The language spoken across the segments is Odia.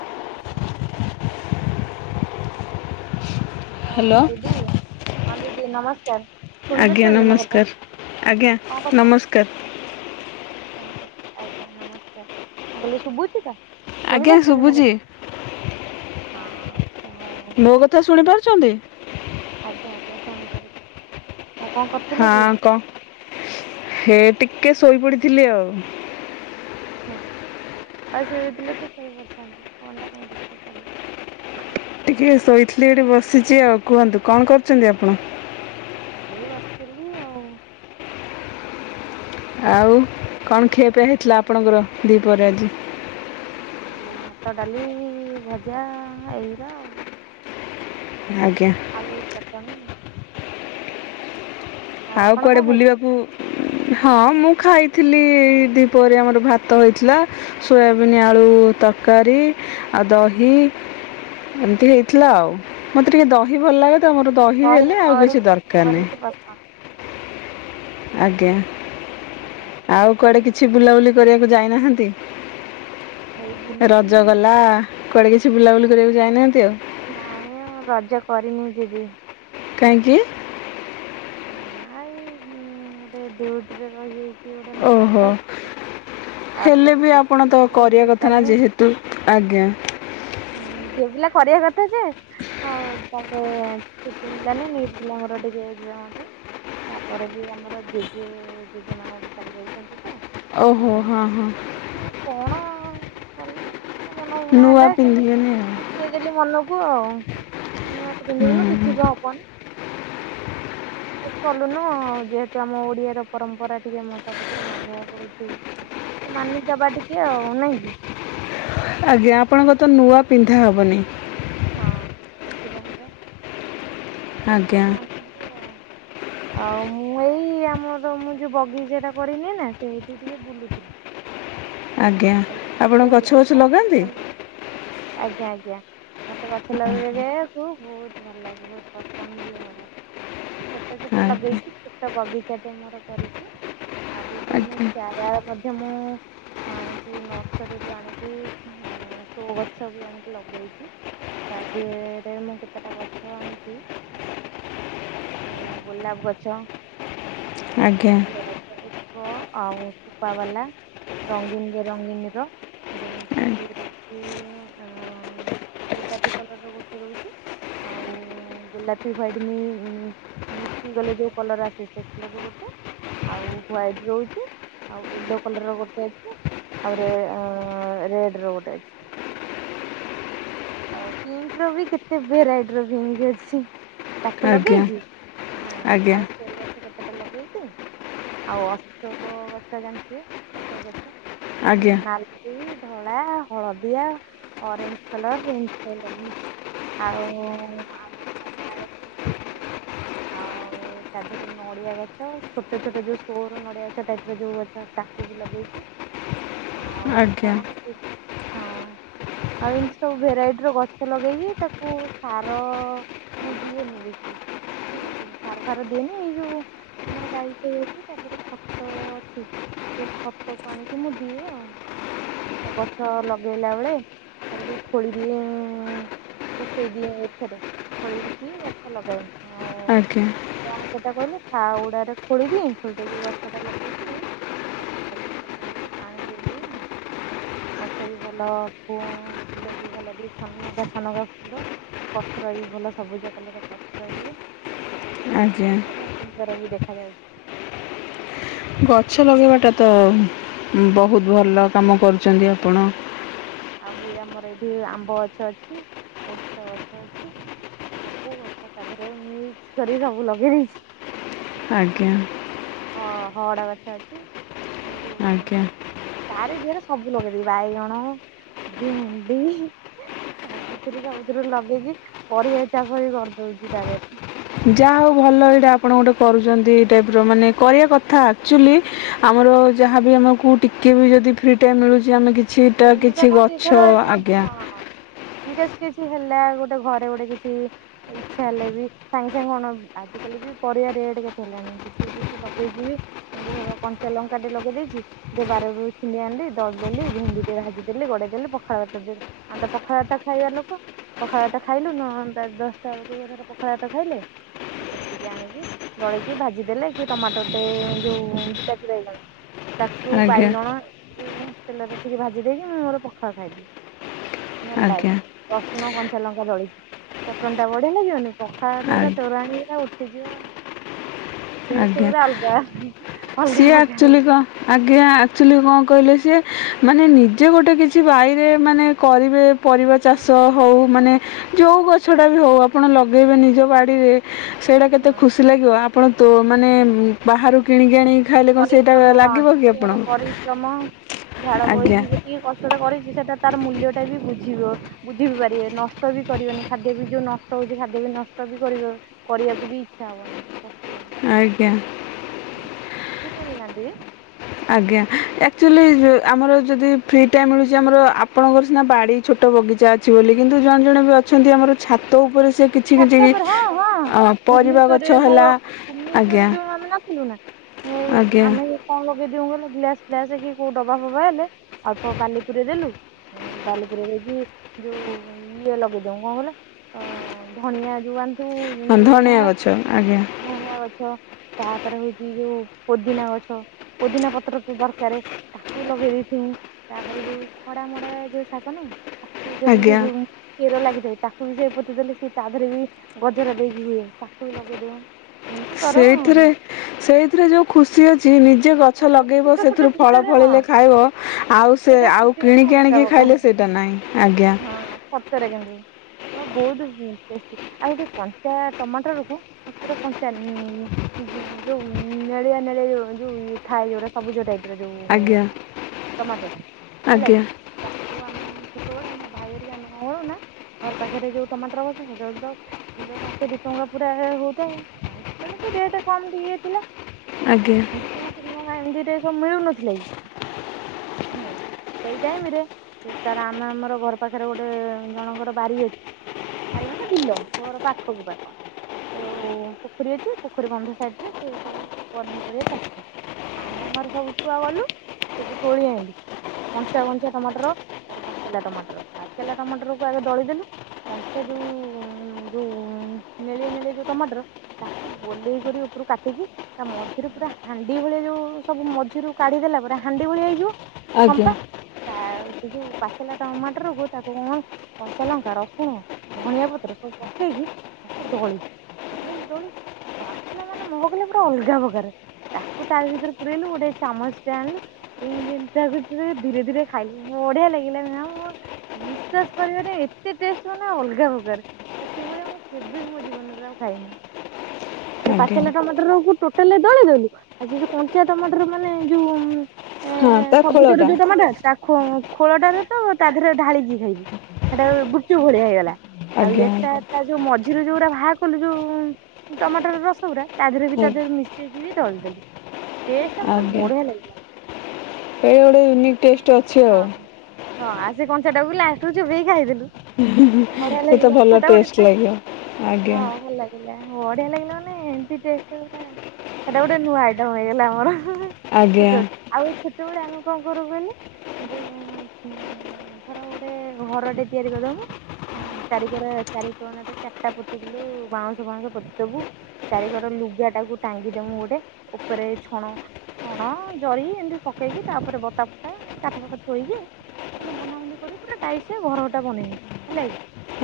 [inaudible] ହ୍ୟାଲୋ ଦିଦି ହଁ ଦିଦି ନମସ୍କାର, ଆଜ୍ଞା ଶୁଣିପାରୁଛନ୍ତି ମୋ କଥା ନମସ୍କାର ଆଜ୍ଞା କଣ ନମସ୍କାର। କରୁଛ? ଆ ଆଜ୍ଞା ନମସ୍କାର, ମୁଁ କହିଲି ଶୁଭୁଛି ତ। ଆଜ୍ଞା ଶୁଭୁଛି। ହଁହଁ। ମୋ କଥା ଶୁଣି ପାରୁଚଛନ୍ତି। [inaudible] କରୁଥିଲେ କି? ହଁ କହ ହେ ଠିକ୍। କେଏ ଶୋଇପଡିଥିଲେ ଆଉ। [unintelligible] [unintelligible] ଟିକେ ଶୋଇଥିଲି ଏଠି ବସିଛି, ଆଉ କୁହନ୍ତୁ କଣ କରୁଛନ୍ତି ଆପଣ? ଏଇ ବସିଥିଲି ଆଉ। ଆଉ। କଣ ଖିଆପିଆ ହେଇଥିଲା ଆପଣଙ୍କର? ଦୀପହରେ ଆଜି। ଏଇ ଭାତ, ଡାଲି ଭଜା ଏଇଗୁରା ଆଉ। ଆଜ୍ଞା ଆଳୁ ଚଟଣିି। ଆଉ ଆପଣ କୁଆଡେ କଣ ଖାଇଥିଲେ? ବୁଲିବାକୁ? ହଁ ମୁଁ ଖାଇଥିଲି ଦି ପହରେ ଆମର ଭାତ ହେଇଥିଲା, ସୋୟାବିିନ ଆଳୁ ତରକାରୀ ଆଉ ଦହି ଏମିତି ହେଇଥିଲା ଆଉ। ମତେ ଟିକେ ଦହି ଭଲ ଲାଗେ ତ ମୋର ଦହି ହେଲେ ଆଉ ବରି ବେଶୀ ଦରକାର ନାହିଁ। ବରି ପସନ୍ଦ। ଆଜ୍ଞା। ଆଜ୍ଞା ଆଉ କୁଆଡେ କିଛି ବୁଲାବୁଲି? ଦଉଡିବାକୁ ଯାଇନାହାନ୍ତି? ଏଇ ବୁଲୁଚି ରଜ ଗଲା କୁଆଡ଼େ କିଛି ବୁଲାବୁଲି ଅଁ କରିବାକୁ ଯାଇନାହାନ୍ତି ଆଉ ନାଇଁ ରଜ କରିନି ଦିଦି କାଇଁକି? ହଁ ଏଇ ଗୋଟେ ଡିଉଟିରେ ରହିଯାଇଛି। ସିଏ ଗୋଟେ ନୂଆ ଓହୋ ଟା ହେଲେ ବି ଆପଣ ତ କରିବା କଥା ନା ମିଳିଲାନି ଯେହେତୁ ଆଜ୍ଞା ଝିଅ ପିଲା କରିବା କ ଥା ଯେ ଆଉ ତାଙ୍କରେ ଛୁଟି ମିଳିଲାନି ନିଟ ପିଲାଙ୍କର ଟିକେ ଏକ୍ଜାମ ଅ ଛି ତାପରେ ବି ଆମର ଜେଜେ ଜେଜେ ମା ଗୋଟେ ଚାଲିଯାଇଛନ୍ତି। ଓହୋ ହଁ ହଁ ପରେ ମନ ଉଣା ନୂଆ ହେଲା କିମତି ପିନ୍ଧିବେନି ଆଉ ବୁଝେଇଦେଲି ମନକୁ ଆଉ ନୂଆ ତ ପିନ୍ଧିବୁନୁ ହୁଁ କିଛି ବି ହବନି ଡ୍ରେସ କଲୁନୁ ଆଉ ଯେହେତୁ ଆମ ଓଡିଆର ପରମ୍ପରା ଟିକେ ମୁଁ ସବୁଥିରୁ ମାନିବାକୁ ପଡୁଚୁ ତ ମାନିଦବା ଟିକେ ଆଉ, ନାଁ କି ଆଜ୍ଞା ଆପଣଙ୍କର ତ ନୂଆ ପିନ୍ଧା ହବନି ହଁ ସେଥିପାଇଁ ପା ଆଜ୍ଞା ସବୁକିଛି ମାନୁଚନ୍ତି ଆଉ ଆଉ ମୁଁ ଏଇ ଆମର ମୁଁ ଯୋଉ ବଗିଚା ଟା କରିନି ନା ସେଇଠି ଟିକେ ବୁଲୁଥିଲି। ଆଜ୍ଞା କହିଲି ଆପଣ ଦେଖିବା ଗଛ ଦିଦି ଗଛ କଣ ଲଗାନ୍ତି କରୁଚନ୍ତି। ଆଜ୍ଞା ଆଜ୍ଞା ମତେ ଗଛ ଲଗେଇ ଲେକୁ ବହୁତ ଭଲ ଲାଗେ ବହୁତ ପସନ୍ଦ ବି ମୋର ଛୋଟ ଛୋଟ ଆଜ୍ଞା ଲଗେଇଚି ଛୋଟ ବଗିଚାଟେ ମୋର କରିଚି ଆଉ ବିଭିନ୍ନ ଆଜ୍ଞା ଚାରା ମଧ୍ୟ ମୁଁ ଆଣି କି ନର୍ସରୀରୁୁ ଆଣିକି ସୋ ଗଛ ବି ଆଣିକି ଲଗେଇଚି ତା ଦିହେରେ ମୁଁ କେତେଟା ଗଛ ଆଣିଚି ଗୋଲାପ ଗଛ ଆଜ୍ଞା [inaudible] କ ଆଉ ଫପା ବାଲା ରଙ୍ଗୀନ [unintelligible] ରଙ୍ଗିନୀ ର ଯେମିତି କିି ରହୁଚି ଆଁ ଗୋଲାପି କଲର ର ଗୋଟେ ରହୁଚି ଆଉ ଗୋଲାପି ହ୍ୱାଇଟ ମି ମିଶି ଗଲେ ଯୋଉ କଲର ଆସେ ସେ କଲର ର ଗୋଟେ ଆଉ ହ୍ଵାଇଟ ରହୁଚି ଆଉ ୟେଲୋ କଲର ର ଗୋଟେ ଅଛି। ଆଉ ରେ ରେଡ ର ଗୋଟେ ଅଛି ଆଉ ପିଙ୍କ ର ବି କେତେ ଭେରାଇଟ ର ରିଙ୍ଗ ଅଛି। ତାକୁ ଆଜ୍ଞା ଲଗେଇଚି ହଁ ଆଜ୍ଞା ଆଉ ସୋ ଗଛ କେ ସେଟା ଲଗେଇଚି ଆଉ ଅଶୋକ ଗଛ ଜାଣିଥିବେ ଅଶୋକ ଗଛ ହୁଁ ଆଜ୍ଞା ନାଲି ଧଳା ହଳଦିଆ ଅରେଞ୍ଜ କଲର ଏମିତି ସବୁ ଲଗେଇଚି ଆଉ ଆମର କମଳା ଗଛ ଲଗେଇଚି ଆଉ ତା ଦେହରେ ନଡିଆ ଗଛ ଛୋଟ ଛୋଟ ଯୋଉ ସୋର ନଡିଆ ଗଛ ଟାଇପ ର ଯୋଉ ଗଛ ତାକୁ ବି ଲଗେଇଚି। ଆଜ୍ଞା ହଁ ଆଉ ଏ ମିତି ସବୁ ଭେରାଇଟିର ଗଛ ଲଗେଇଚି ତାକୁ ସାର ମୁଁ ଦିଏନି ବେଶୀ ଠିକ ଅଛି ସାର ଫାର ଦିଏନି ଏଇ ଯୋଉ ଆମର ଗାଈ ଫାଇ ଅଛି ତା ଦେହରେ ଖତ ଅଛି ସେଇ ଖତ କ ଆଣିକି ମୁଁ ଦିଏ ଆଉ ଗଛ ଲଗେଇଲା ବେଳେ ତାକୁ ଟିକେ ଖୋଳି ଦିଏ କୁଷେଇ ଦିଏ ଏଥେରେ ଖୋଳିକି ଗଛ ଲଗାଏ। ଆଉ ଆଜ୍ଞା କଣ ସେଟା କହିଲେ? ଫାଉଡ଼ରେ ଖୋଳିଦିଏ ଖୋଳି ଦେଇକି ଗଛ ଟା ଲଗେଇକି [unintelligible] ପାଣି ଦେଇଦିଏ ଆଉ ଗଛ ବି ଭଲ ଫୁଲ ବି ଭଲ ଦିଏ ଛନକାା ଛନକାା ଫୁଲ ପତ୍ର ବି ଭଲ ସବୁଜ କଲର ପତ୍ର ହୁଏ। ଆଜ୍ଞା ବହୁତ ସୁନ୍ଦର ବି ଦେ [unintelligible] ଗଛ ଲଗେଇବାଟା ତ ବହୁତ ଭଲ ହଁ। କାମ କରୁଛନ୍ତି ଆଉ ଆପଣ ଆଉ ବି ଆମର ଏଠି ଆମ୍ବ ଗଛ ଅଛି, ଓସ୍ତ ଗଛ ଅଛି ସବୁ ଗଛ ତା ଦେହରେ ମିକ୍ସ କରି ସବୁ ଲଗେଇ ଦେଇେଇଛି। ଆଜ୍ଞା। ହଁ ହଅଡା ଗଛ ଅଛି। ଆଜ୍ଞା [unintelligible] ତାରି ଦିହରେ ସବୁ ସବୁ ଲଗେଇଦବି ବାଇଗଣ, ଭେଣ୍ଡି ସବୁଥିରୁ ସବୁଥିରୁ ଲଗେଇକି ପରିବା ଚାଷ ବି କରିଦଉଛି ତା ଦେହରେ। ଯାହା ହଉ ଭଲ ଏଇଟା ଆପଣ ଗୋଟେ କରୁଛନ୍ତି ଏ ଟାଇପ ର ମାନେ କରିବା କଥା ଆକ୍ଚୁଆଲି ଆମର ଯାହାବି ଆମକୁ ଟିକେ ବି ଯଦି ଫ୍ରି ଟାଇମ ମିଳୁଛି ଆମେ କି ଛିଟା ଭେଣ୍ଡି ଟା କିଛି କଣ ଗଛ ଆଜ୍ଞା ଯସ୍ଟ କିଛି ହେଲା ଗୋଟେ ଘରେ ଗୋଟେ କିଛି ଇଛା ହେଲେ ବି ସାଙ୍ଗେ ସାଙ୍ଗେ କଣ ଆଜିକାଲି ବି ପରିବା ରେଟ କେତେ ହେଲାଣି କିଛି କିଛି ଲଗେଇକି ବି ଏମିତି ଧର କଞ୍ଚା ଲଙ୍କା ଟେ ଲଗେଇ ଦେଇେଇଛି ଟିକେ ବାରରୁ ଛିଡି ଆଣିଲି ଦଳି ଦେଲି ଭେଣ୍ଡି ଟିକେ ଭାଜି ଦେଲେ ଗୋଡେଇ ଦେଲେ ପଖାଳ ଭାତ ଆମ ତ ପଖାଳ ଭାତ ଖାଇବା ଲୋକ ପଖାଳ ଭାତ ଖାଇଲୁ ନ ଦଶଟା ବେଳକୁ ପଖାଳ ଭାତ ଖାଇଲେ ସେଥିରୁ ଟିକେ ଆଣିକି ଦଳିକି ଭାଜି ଦେଲେ କି ଟମାଟୋ ଟେ ଯୋଉ ବିଲାତିବାଇଗଣ ତାକୁ ଆଜ୍ଞା ବାଇଗଣ ଏକୁ ହେଲାରେ ଟିକେ ଭାଜି ଦେଇକି ମୁଁ ମୋର ପଖାଳ ଖାଇଦିଏ। ଭଲ ଆଜ୍ଞା ଲାଗେ [unintelligible] ଲୁଣ କଞ୍ଚା ଲଙ୍କା ଦଳିଛି ଚଟଣି ଟା ବଢିଆ ଲାଗିବନି ପଖାଳ ଭାତ ଆ କୁ ପୁରା ତୋରାଣ ଉଠିଯିବ। ଟେଷ୍ଟ ଆଜ୍ଞା ପୁରା ଅଲଗା। ଅଲଗା ସିଏ ପ୍ରକାର। ହୁଁ ଆକ୍ଚୁଲି କଣ ଆଜ୍ଞା ଆଚୁଲି କଣ? କହିଲେ ସି ମାନେ ନିଜେ ଗୋଟେ କିଛି ବାଇରେ ମାନେ କରିବେ ପରିବା ଚାଷ ହଉ ମାନେ ଯୋଉ ଗଛ ଟା ବି ହଉ ଆପଣ ଲଗେଇବେ ନିଜ ବାଡିରେ ସେଇଟା କେତେ ହଁ। ଖୁସି ଲାଗିବ ଆପଣ ତୋ ମାନେ ବାହାରୁ କିଣିକି ଆଣିକି ଖାଇଲେ କ'ଣ ସେଇଟା ପରିଶ୍ରମ ହଁ ଲାଗିବ କି ଦିହର ଆପଣଙ୍କୁ ପରିଶ୍ରମ ଝାଳ ଆଜ୍ଞା ବୋହିକି ଯେତିକି କଷ୍ଟଟ କରି ସେଟା ତାର ମୂଲ୍ୟ ଟା ବି ବୁଝିବ ବୁଝିବିି ପାରିବେ ନଷ୍ଟ ବି କରିବନି ଖାଦ୍ୟ ବି ଯୋଉ ନଷ୍ଟ ହଉଛି ଖାଦ୍ୟ ବି ନଷ୍ଟ ବି କରିବ କରିବାକୁ ବି ଇଚ୍ଛା ହବନି। ଲାଗିବ ଆଜ୍ଞା। ଠିକ୍ କହିଲି ନା ଦିଦି ଆଜ୍ଞା ଆକ୍ଚୁଆଲି ଆମର ଯଦି ଫ୍ରି ଟାଇମ୍ ମିଳୁଛି ଆମର ଆପଣଙ୍କର ସିନା ବାଡ଼ି ଛୋଟ ବଗିଚା ଅଛି ବୋଲି କିନ୍ତୁ ଜଣେ ଜଣେ ବି ଅଛନ୍ତି ଆମର ଛାତ ଉପରେ ସେ କିଛି କିଛି ଛାତ ଉପରେ ହଁ ହଁ ପରିବା ଭୁବନେଶ୍ଵରରେ ଗଛ ମୋ ହେଲା ଭୁବନେଶ୍ଵରରେ ଆଜ୍ଞା। ଯୋଉ ଆମେ ନଥିଲୁ ନା ଆଜ୍ଞା ଆମେ ଯେ କଣ ଲ ଦିଦୀ କନ୍ କହିଲ ଗ୍ଲାସ ଫ୍ଲାସ କି କୋଉ ଡବା ଫବାହେଲେ ଅଳ୍ପ ବାଲିପୁରେଇ ଦେଲୁ ବାଲିପୁରେଇ ଦେଇକି ଯୋଉ ଇଏ ଲଗେଇଦଉ କଣ କହିଲେ ଏଁ ଧନିଆ ଯେଉ ଆଣି ହଁ ଧନିଆ ଗଛ ଆଜ୍ଞା।। ଧଣିଆ ଗଛ ତାପରେ ହଉଛି ଯୋଉ ପୋଦିନା ଗଛ ପୋଦିନା ପତ୍ର ତ ଦରକାର ତାକୁ ଲଗେଇ ଦେଇଥଉ ତାପରେ ଯୋଉ ଖଡା ମଡା ଯୋଉ ଶାଗ ନାଇଁ ତାକୁ ଯଦି ସେ ଆଜ୍ଞା ଯୋଉ କ୍ଷୀର ଲାଗି ତାକୁ ବି ସେ ପତି ଦେଲେ ସେ ତା ଦେହରେ ବି ଗଜରା ଦେଇକି ହୁଏ ତାକୁ ବି ଲଗେଇ ଦବ ସେଇଥିରେ ସେଇଥିରେ ଯୋଉ ଖୁସି ଅଛି ନିଜ ଯେ ଗଛ ହଁ ଲଗେଇବ ଛୋଟ ଛୋଟ ସେଥିରୁ ଫଳ ଜିନିଷରେ ହଁ ଫଳିଲେ ଖାଇବ ଆଉ ସେ ସେଇଟା ଆଉ ଖୁସି ମାନେ କିଣିକି ଅଲଗା ଆଣିକି ପ୍ରକାର। ଖାଇଲେ ସେଇଟା ନାହିଁ ଆଜ୍ଞା। ହଁ କିନ୍ତୁ ବହୁତ ଟେଷ୍ଟି ଆଉ ଗୋଟେ କଞ୍ଚା ଟମାଟର ରକୁ ପୁରା କଞ୍ଚା ଯୋଉ ନେଳିଆ ନେଳିଆ ଯୋଉ ଇଏ ଥାଏ ଯୋଟା ସବୁଜ ଟାଇପ୍ ର ଯୋଉ ଆଜ୍ଞା ଟମାଟର ହେଲା କି ଆଜ୍ଞା ତାକୁ ଆମେ ସେତେବେଳେ ଆମ ଭାଇ ହେରିକି ଆମେ କଣ କଳୁ ନା ଘର ପାଖରେ ଯୋଉ ଟମାଟର ଗଛ ସେଟବେ ତ କିଲୋ ଟଙ୍କେ ଦି ଟଙ୍କା ପୁରା ହଉଥାଏ। ଆଉ ସେତେବେଳେ ରେଟ କମ ଟିକେ ଥିଲା। ଆଜ୍ଞା ଏମତି ସବୁ ମିଳୁନଥିଲା କି ହୁଁ। ସେଇ ଟାଇମ ରେ ତାର ଆମେ ଆମର ଘର ପାଖରେ ଗୋଟେ ଜଣଙ୍କର ବାରି ଅଛି ବାରି ମାନେ ବିଲ ଘର ପାଖକୁ ପାଖ ସେ ଯଉ ପୋଖରୀ ଅଛି ପୋଖରୀ ବନ୍ଧ ସାଇଡ ରେ ସେ ସବୁ ପନିପରିବା ଚାଷ କ ଆମେ ଆମର ସବୁ ଛୁଆ ଗଲୁ ସେଠୁ ତୋଳି ଆଣିଲି କଂଞ୍ଚା କଞ୍ଚିା ଟମାଟର ତାର ପାଚଲାା ଟମାଟର ପାଚଲାା ଟମାଟରକୁ ଆଗେ ଦଳିଦେଲୁ କଂସଆ ଯୋଉ ଯୋଉ ନେଳିଆ ନେଳିଆ ଯୋଉ ଟମାଟର ତାକୁ ଗୋଲେଇ କରି ଉପରୁ କାଟିକି ତା ମଝିରେ ପୁରା ହାଣ୍ଡି ହାଣ୍ଡି ଭଳିଆ ଯୋ ସବୁ ମଝିରୁ କାଢିଦେଲା ପରେ ହାଣ୍ଡି ଭଳିଆ ହେଇଯିବ। ଆଜ୍ଞା ଫମ୍ପା ସେ ଯୋଉ ପାଚିଲା ଟମାଟର ହୁ ତାକୁ କଣ କଞ୍ଚା ଲଙ୍କା ରସୁଣ ଧନିଆ ପତ୍ର ସବୁ ପକେଇକି ତାକୁ ଦଳିଲି ଦୋଳିଲେ ଦୋଳି ବାସ୍ନା ମାନେ ମହ କଲେ ପୁରା ଅଲଗା ପ୍ରକାର ତା ତ ଭିତରେ ପୁରାଇଲୁ ଗୋଟେ ଚାମଚ ଟେ ଆଣିଲୁ ଏମିତିତି ଧୀରେ ଧୀରେ ଖାଇଲୁ ବଢିଆ ଲାଗିଲା ବିଶ୍ୱାସ କରିବନି ଏତେ ଟଷ୍ଟ ଅଲଗା ପ୍ରକାର ଆଉ ସେଇଭଳିଆ ମୁଁ କେବେ ବି ମୋ ଜୀବନରେ ଆଉ ଖାଇନି। ସେ ଆଜ୍ଞା ପାଚଲା ଟମାଟ ର କୁ ଟ୍ରୋ ତା ହେଲେ ଦଳି ଦେଲୁ। ଆଉ ସେ ଯୋଉ କଞ୍ଚା ଟମାଟର ମାନେ ଯୋଉ ଏ ହଁ ତା ସବୁଜ ର ଖୋଳଟା ଯୋଉ ଟମାଟୋ ତା ଖୁ ଖୋଳଟାାରେ ତ ତା ଦେହରେ ଢାଳିକି ଖାଇବୁ ସେଟା ଗୁଚୁ ଭଳିଆ ହେଇଗଲା। ଆଉ ଆଜ୍ଞା ଏଟା ଆଜ୍ଞା ତା ଯୋଉ ମଝିରେ ଯୋଉଗଡା ବାହା କଲୁ ଯୋଉ ଟମାଟୋର ରସ ଗୁରା ତା ଦେହ ବି ତା ଦେହରେ ମିଶେଇକି ବି ଦଳିଦେଲି। ଡେସ୍ ଟା ମାନେ ଆଜ୍ଞା ବଢିଆ ଲାଗିଲା। ଏଇ ଗୋଟେୟୁନିକ୍ ଟେଷ୍ଟ ଅଛି ଆଉ। ହଁ। ହଁ ଆ ସେ କଞ୍ଚାଟାକୁ ଲାଷ୍ଟରୁ ଚୋବେଇକି ଖାଇଦେଲୁ। ବଢିଆ ସେ ତ ଲାଗିଲା ଭଲ ସେଟା ଟେଷ୍ଟ ଲାଗିବ ଆଜ୍ଞା। ବଢ଼ିଆ ଲାଗିଲା ମାନେ ଏମତି ଟେଷ୍ଟ ଗୋଟେ ସେଟା ଗୋଟେ ନୂଆ ହୋଇଗଲା ଆମର। ହଁ ଆଜ୍ଞା ଛୋଟ ଆଉ ଛୋଟବେଳେ ଆମ କଣ କରୁ କଇଲେ ଯୋଉ ଉ ଧର ଗୋଟେ ଘରଟେ ତିଆରି କରିଦମୁଁ ଚାରିକର ଚାରିକଣ ରେ ଚାରିଟା ପୋତି କିଲି ବାଉଁଶ ବାଉଁଶ ପୋତି ଦବୁ ଚାରିକର ଲୁଗା ଟାକୁ ଟାଙ୍ଗି ଦମୁଁ ଗୋଟେ। ଉପରେ ଛଣ ଛଣ ଜରି ଏମିତି ପକେଇକି ତାପରେ ବତା ଫତା କାଠ ଫାଟ ଥୋଇକି ମାନେ ବନ୍ଧା ବନ୍ଧି କରିକି ପୁରା ଟାଇସ ଘରଟା ବନେଇମୁଁ ହେଲା କି।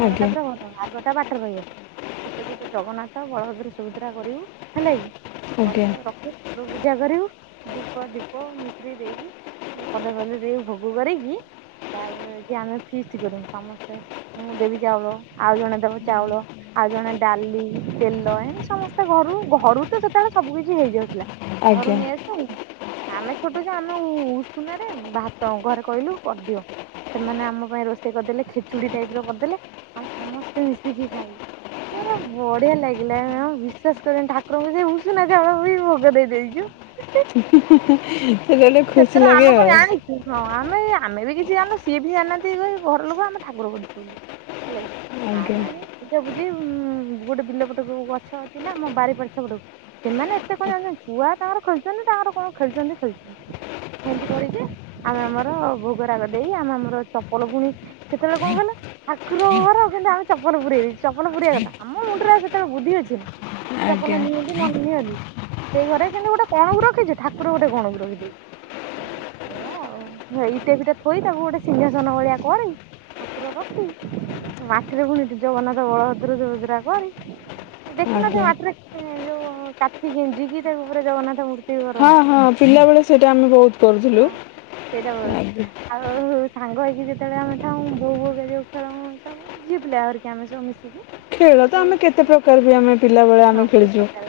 ଘରଟା ଆଜ୍ଞା ପୁରା ଘର ଆଗ ଟା ବାଟରେ ରହିବ ଛୋଟ ଛୋଟ ଜଗନ୍ନାଥ ବଳଭଦ୍ର ସୁଭଦ୍ରା କରିବୁ ହେଲେ କି। କରିକି ଆଜ୍ଞା ତାକୁ ର ଠାକୁର ପୂଜା କରିବୁ ଦୀପ ଦୀପ ମିଶ୍ରି ଦେଇକି କଦଳୀ ଫଦଳୀ ଦେଇକି ଭୋଗ କରିକି ତାପରେ ଆମେ ଫିଷ୍ଟ କରିମୁ ସମସ୍ତେ ମୁଁ ଦେବି ଚାଉଳ ଆଉ ଜଣେ ଦେବ ଚାଉଳ ଆଉ ଜଣେ ଡାଲି ତେଲ ଏମିତି ସମସ୍ତେ ଘରୁ ଘରୁ ତ ସେତେବେଳେ ସବୁ କିଛି ହେଇଯାଉ ହେଲା। ଘରୁ ଆଜ୍ଞା ନେଇଆସୁ। ଆମେ ଛୋଟଛୁଆ ଆମେ ଉଷୁନାରେ ଭାତ ଘରେ କଇଲୁ କରିଦିଅ। ସେମାନେ ଆମ ପାଇଁ ରୋଷେଇ କରିଦେଲେ ଖେଚୁଡି ଟାଇପର କରିଦେଲେ ଆଉ ସମସ୍ତେ ମିଶିକି ଖାଇଲୁ ପୁରା ବଢିଆ ଲାଗିଲା ମ୍ୟାମ୍ ବିଶ୍ୱାସ କରିବନି ଠାକୁରଙ୍କୁ ସେ ଉଷୁନା ଚାଉଳ ବି ଭୋ ଗ ଦେଇଦେଇଚୁ। ହେଲେ ଖୁସି ଲାଗେ ଆମେ କଣ ଆଉ। ଜାଣିଛୁ ହଁ ଆମେ ଆମେ ବି କିଛି ଜାଣିନୁ ସିଏ ବି ଜାଣିନାହାନ୍ତି ଘର ଲୋକ ଆମେ ଠାକୁର ପୂଜିଛୁ ଛୁ ବୋଲି ହେଲା ଆଜ୍ଞା କିି। [unintelligible] ଜି ଗୋଟେ ବିଲ ପଟକୁ ଗଛ ଅଛି ନା ଆମ ବାରିପଛ ପଟକୁ, ସେମାନେ ଏତେ କଣ ଜାଣିଚନ୍ତି। ଛୁଆ ତାଙ୍କର ଖେଳୁଚନ୍ତି ତାଙ୍କର କଣ ଖେଳୁଚନ୍ତି ଖେଳୁଚନ୍ତି ଏମିତି କରିକି ଆମେ ଆମର ଭୋଗରାଗ ଦେଇ ଆମେ ଆମର ଚପଲ ପୁଣି ସେତେବେଳେ କଣ କହିଲ ଠାକୁରଘର କିନ୍ତୁ ଆମେ ଚପଲ ପୁରେଇ ଦେଇ ଚପଲ ପୁରେଇବା କଥା ଆମ ମୁଣ୍ଡରେଉ ସେତେବେଳେ ବୁଦ୍ଧି ଅଛି ନା। ଚପଲ ଆଜ୍ଞା ନିଅନ୍ତି ନନିଅବି। ସେଇ ଘରେ କିନ୍ତୁ ଗୋଟେ କଣକୁ ରଖିଛୁ। ଠାକୁର ଗୋଟେ କଣକୁ ରଖିଦେଇ। ଏଇଆ ଆଉ ଇଟା ଫିଟା ଥୋଇ ତାକୁ ଗୋଟେ ସିଂହାସନ ଭଳିଆ କରି ଠାକୁର ରଖି ମାଟିରେ ପୁଣି ଜଗନ୍ନାଥ, ବଳଭଦ୍ର, ସୁଭଦ୍ରା କରି। ଦେଖିନଥିବ ଆଜ୍ଞା ମାଟିରେ ଯୋଉ କାଠି ଗେଞ୍ଜିକି ତାକୁ ପୁରା ଜଗନ୍ନାଥ ମୂର୍ତ୍ତି ହଁ କରନ୍ତି। ହଁ ପିଲାବେଳେ ସେଇଟା ଆମେ ବହୁତ କରୁଥୁଲୁ ହଁ। ସେଇଟା ଆ ଆଉ ସାଙ୍ଗ ହେଇକି ଯେତେବେଳେ ଆମେ ଥାଉ ବୋଉ ବୋଉକା ଯୋଉ ଖେଳୁ ସବୁ ଝିଅପିଲା ହେରିକା ଆମେ ସବୁ ମିଶିକି। ଖେଳ ତ ହୁଁ। ଆମେ କେତେ ପ୍ରକାରର ବି ଆମେ ପିଲାବେଳେ ହଁ ଆମେ ବହୁତ ଖେଳିଚୁ ପ୍ରକାର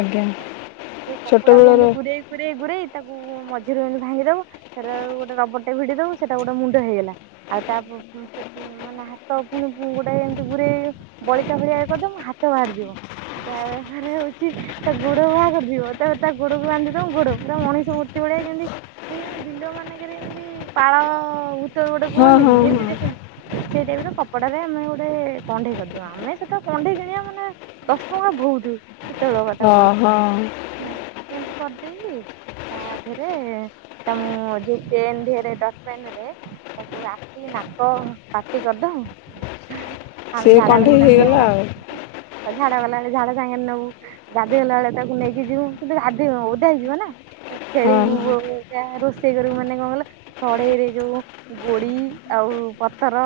ଆଜ୍ଞା। ହଁ ସେ କପଡାକୁ ଛୋଟବେଳର ଏମିତି ଗୁରେଇ ଗୁରେଇ ଗୁରେଇ ତାକୁ ମଝିରେ ଏମିତି ଭାଙ୍ଗି ଦବ ସେଟାକୁ ଗୋଟେ ରବରଟେ ଭିଡି ଦବୁ ସେଟା ଗୋଟେ ମୁଣ୍ଡ ହେଇଗଲା। ଆଉ ତା ପେ -ମାନେ ହାତ ପୁଣି ଗୋଟେ ଏମିତି ଗୁରେ଼ଇ ବଳିତା ଭଳିଆ ଇଏ କରିଦମୁଁ ହାତ ବାହାରିଯିବ। ତାପରେ ହଉଛି ତା ଗୋଡ ବାହାର କରି ଯିବ ତାପରେ ତା ଗୋଡକୁ ବାନ୍ଧିଦମୁଁ ଗୋଡ ପୁରା ମଣିଷ ମୂର୍ତ୍ତି ଭଳିଆ ଯେମତି ଦେଖ ବିଲ ମାନଙ୍କରେ ଯେମିତି ପାଳଭୂ ତ ଗୋଟେ ହଁ ହଁ କୁହନ୍ତିନି ଯେମିତି ଦେଖେ ହଁ ସେଇ ଟାଇପରେ କପଡାରେ ଆମେ ଗୋଟେ କଣ୍ଢେଇ କରିଦଉ। ଆମେ ସେ ଟାଇମରେ କଣ୍ଢେଇ କିଣିବା ମାନେ ଦଶ ଟଙ୍କା ଭଉତୁ। ସେତେବେଳ କଥା ହଁ କୋହୁ ହଁ। କରିଦେଇକି ତା ଦେହରେ ତା ପେନ ଦିହରେ ଡଟ୍ ପେନରେ ତାକୁ ଆଖି, ନାକ, ପାଟି କରିଦବୁ। ସିଏ କଣ୍ଢେଇ ହେଇଗଲା ଆଉ। ଝାଡା ଗଲାବେଳେ ଝାଡା ସାଙ୍ଗରେ ନବୁ ଗାଧୋଇ ଗଲା ବେଳେ ତାକୁ ନେଇକି ଯିବୁ କିନ୍ତୁ ଗାଧୋଇବନି ଓଦା ହେଇଯିବ ନା। ହଁ ଖେଳିିବୁ ହଁ ବୋଉ ବୋଉକା ରୋଷ ରୋଷେଇ କରିବୁ ମାନେ କଣ କହିଲ ସଢେଇରେ ଯୋଉ ଗୋଡି ଆଉ ପତର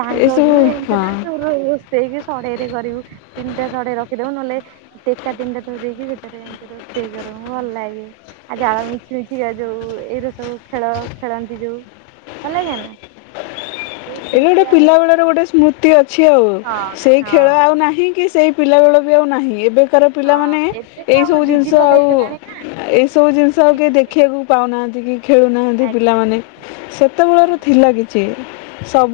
ଡାଙ୍ଗକୁ ଏସବୁ ହଁ ଏମତିରେ ସବୁ ରୋଷେଇକି ସଢେଇରେ କରିବୁ ତିନଟା ସଢେଇ ରଖିଦବୁ ନହେଲେ ଟେକା ତିନିଟା ତ ଦେଇକି ସେଥିରେ ଏମିତି ରୋଷେଇ କରୁ, ଭଲ ଲାଗେ ଆଉ ଜାଳ ମିଛି ମିଛିକା ଯୋଉ ଏଇ ସବୁ ଖେଳ ଖେଳନ୍ତି ଯୋଉ ଭଲ ଲାଗେ ନା? ଏଇ ଏଇଟା ଗୋଟେ ସ୍ମୃତି ଆଉ ପିଲା ଏବେ ବେଳର କାଇଁ। ଗୋଟେ ସ୍ମୃତି ଅଛି ଆଉ ହଁ ସେଇ ହଁ ଖେଳ ଆଉ ନାହିଁ କି ସେଇ ପିଲା ବେଳ ବି ଆଉ ନାହିଁ ଏବେ କାର ହଁ ପିଲାମାନେ ଏବେ ତ ଏଇ ଆଉ ସବୁ ଜିନିଷ ଡିଜିଟାଲ ଆଉ ହେଇଗଲାଣି ନା। ଏଇ ସବୁ ଜିନିଷ ଆଉ କେହି ଡିଜିଟାଲ ହେଇଗଲା। ଦେଖିବାକୁ ପାଉନାହାନ୍ତି କି ଖେଳୁନାହାନ୍ତି ଆଜ୍ଞା ପିଲାମାନେ ହଁ। ସେତେବେଳର ଥିଲା କିଛି। ସବୁ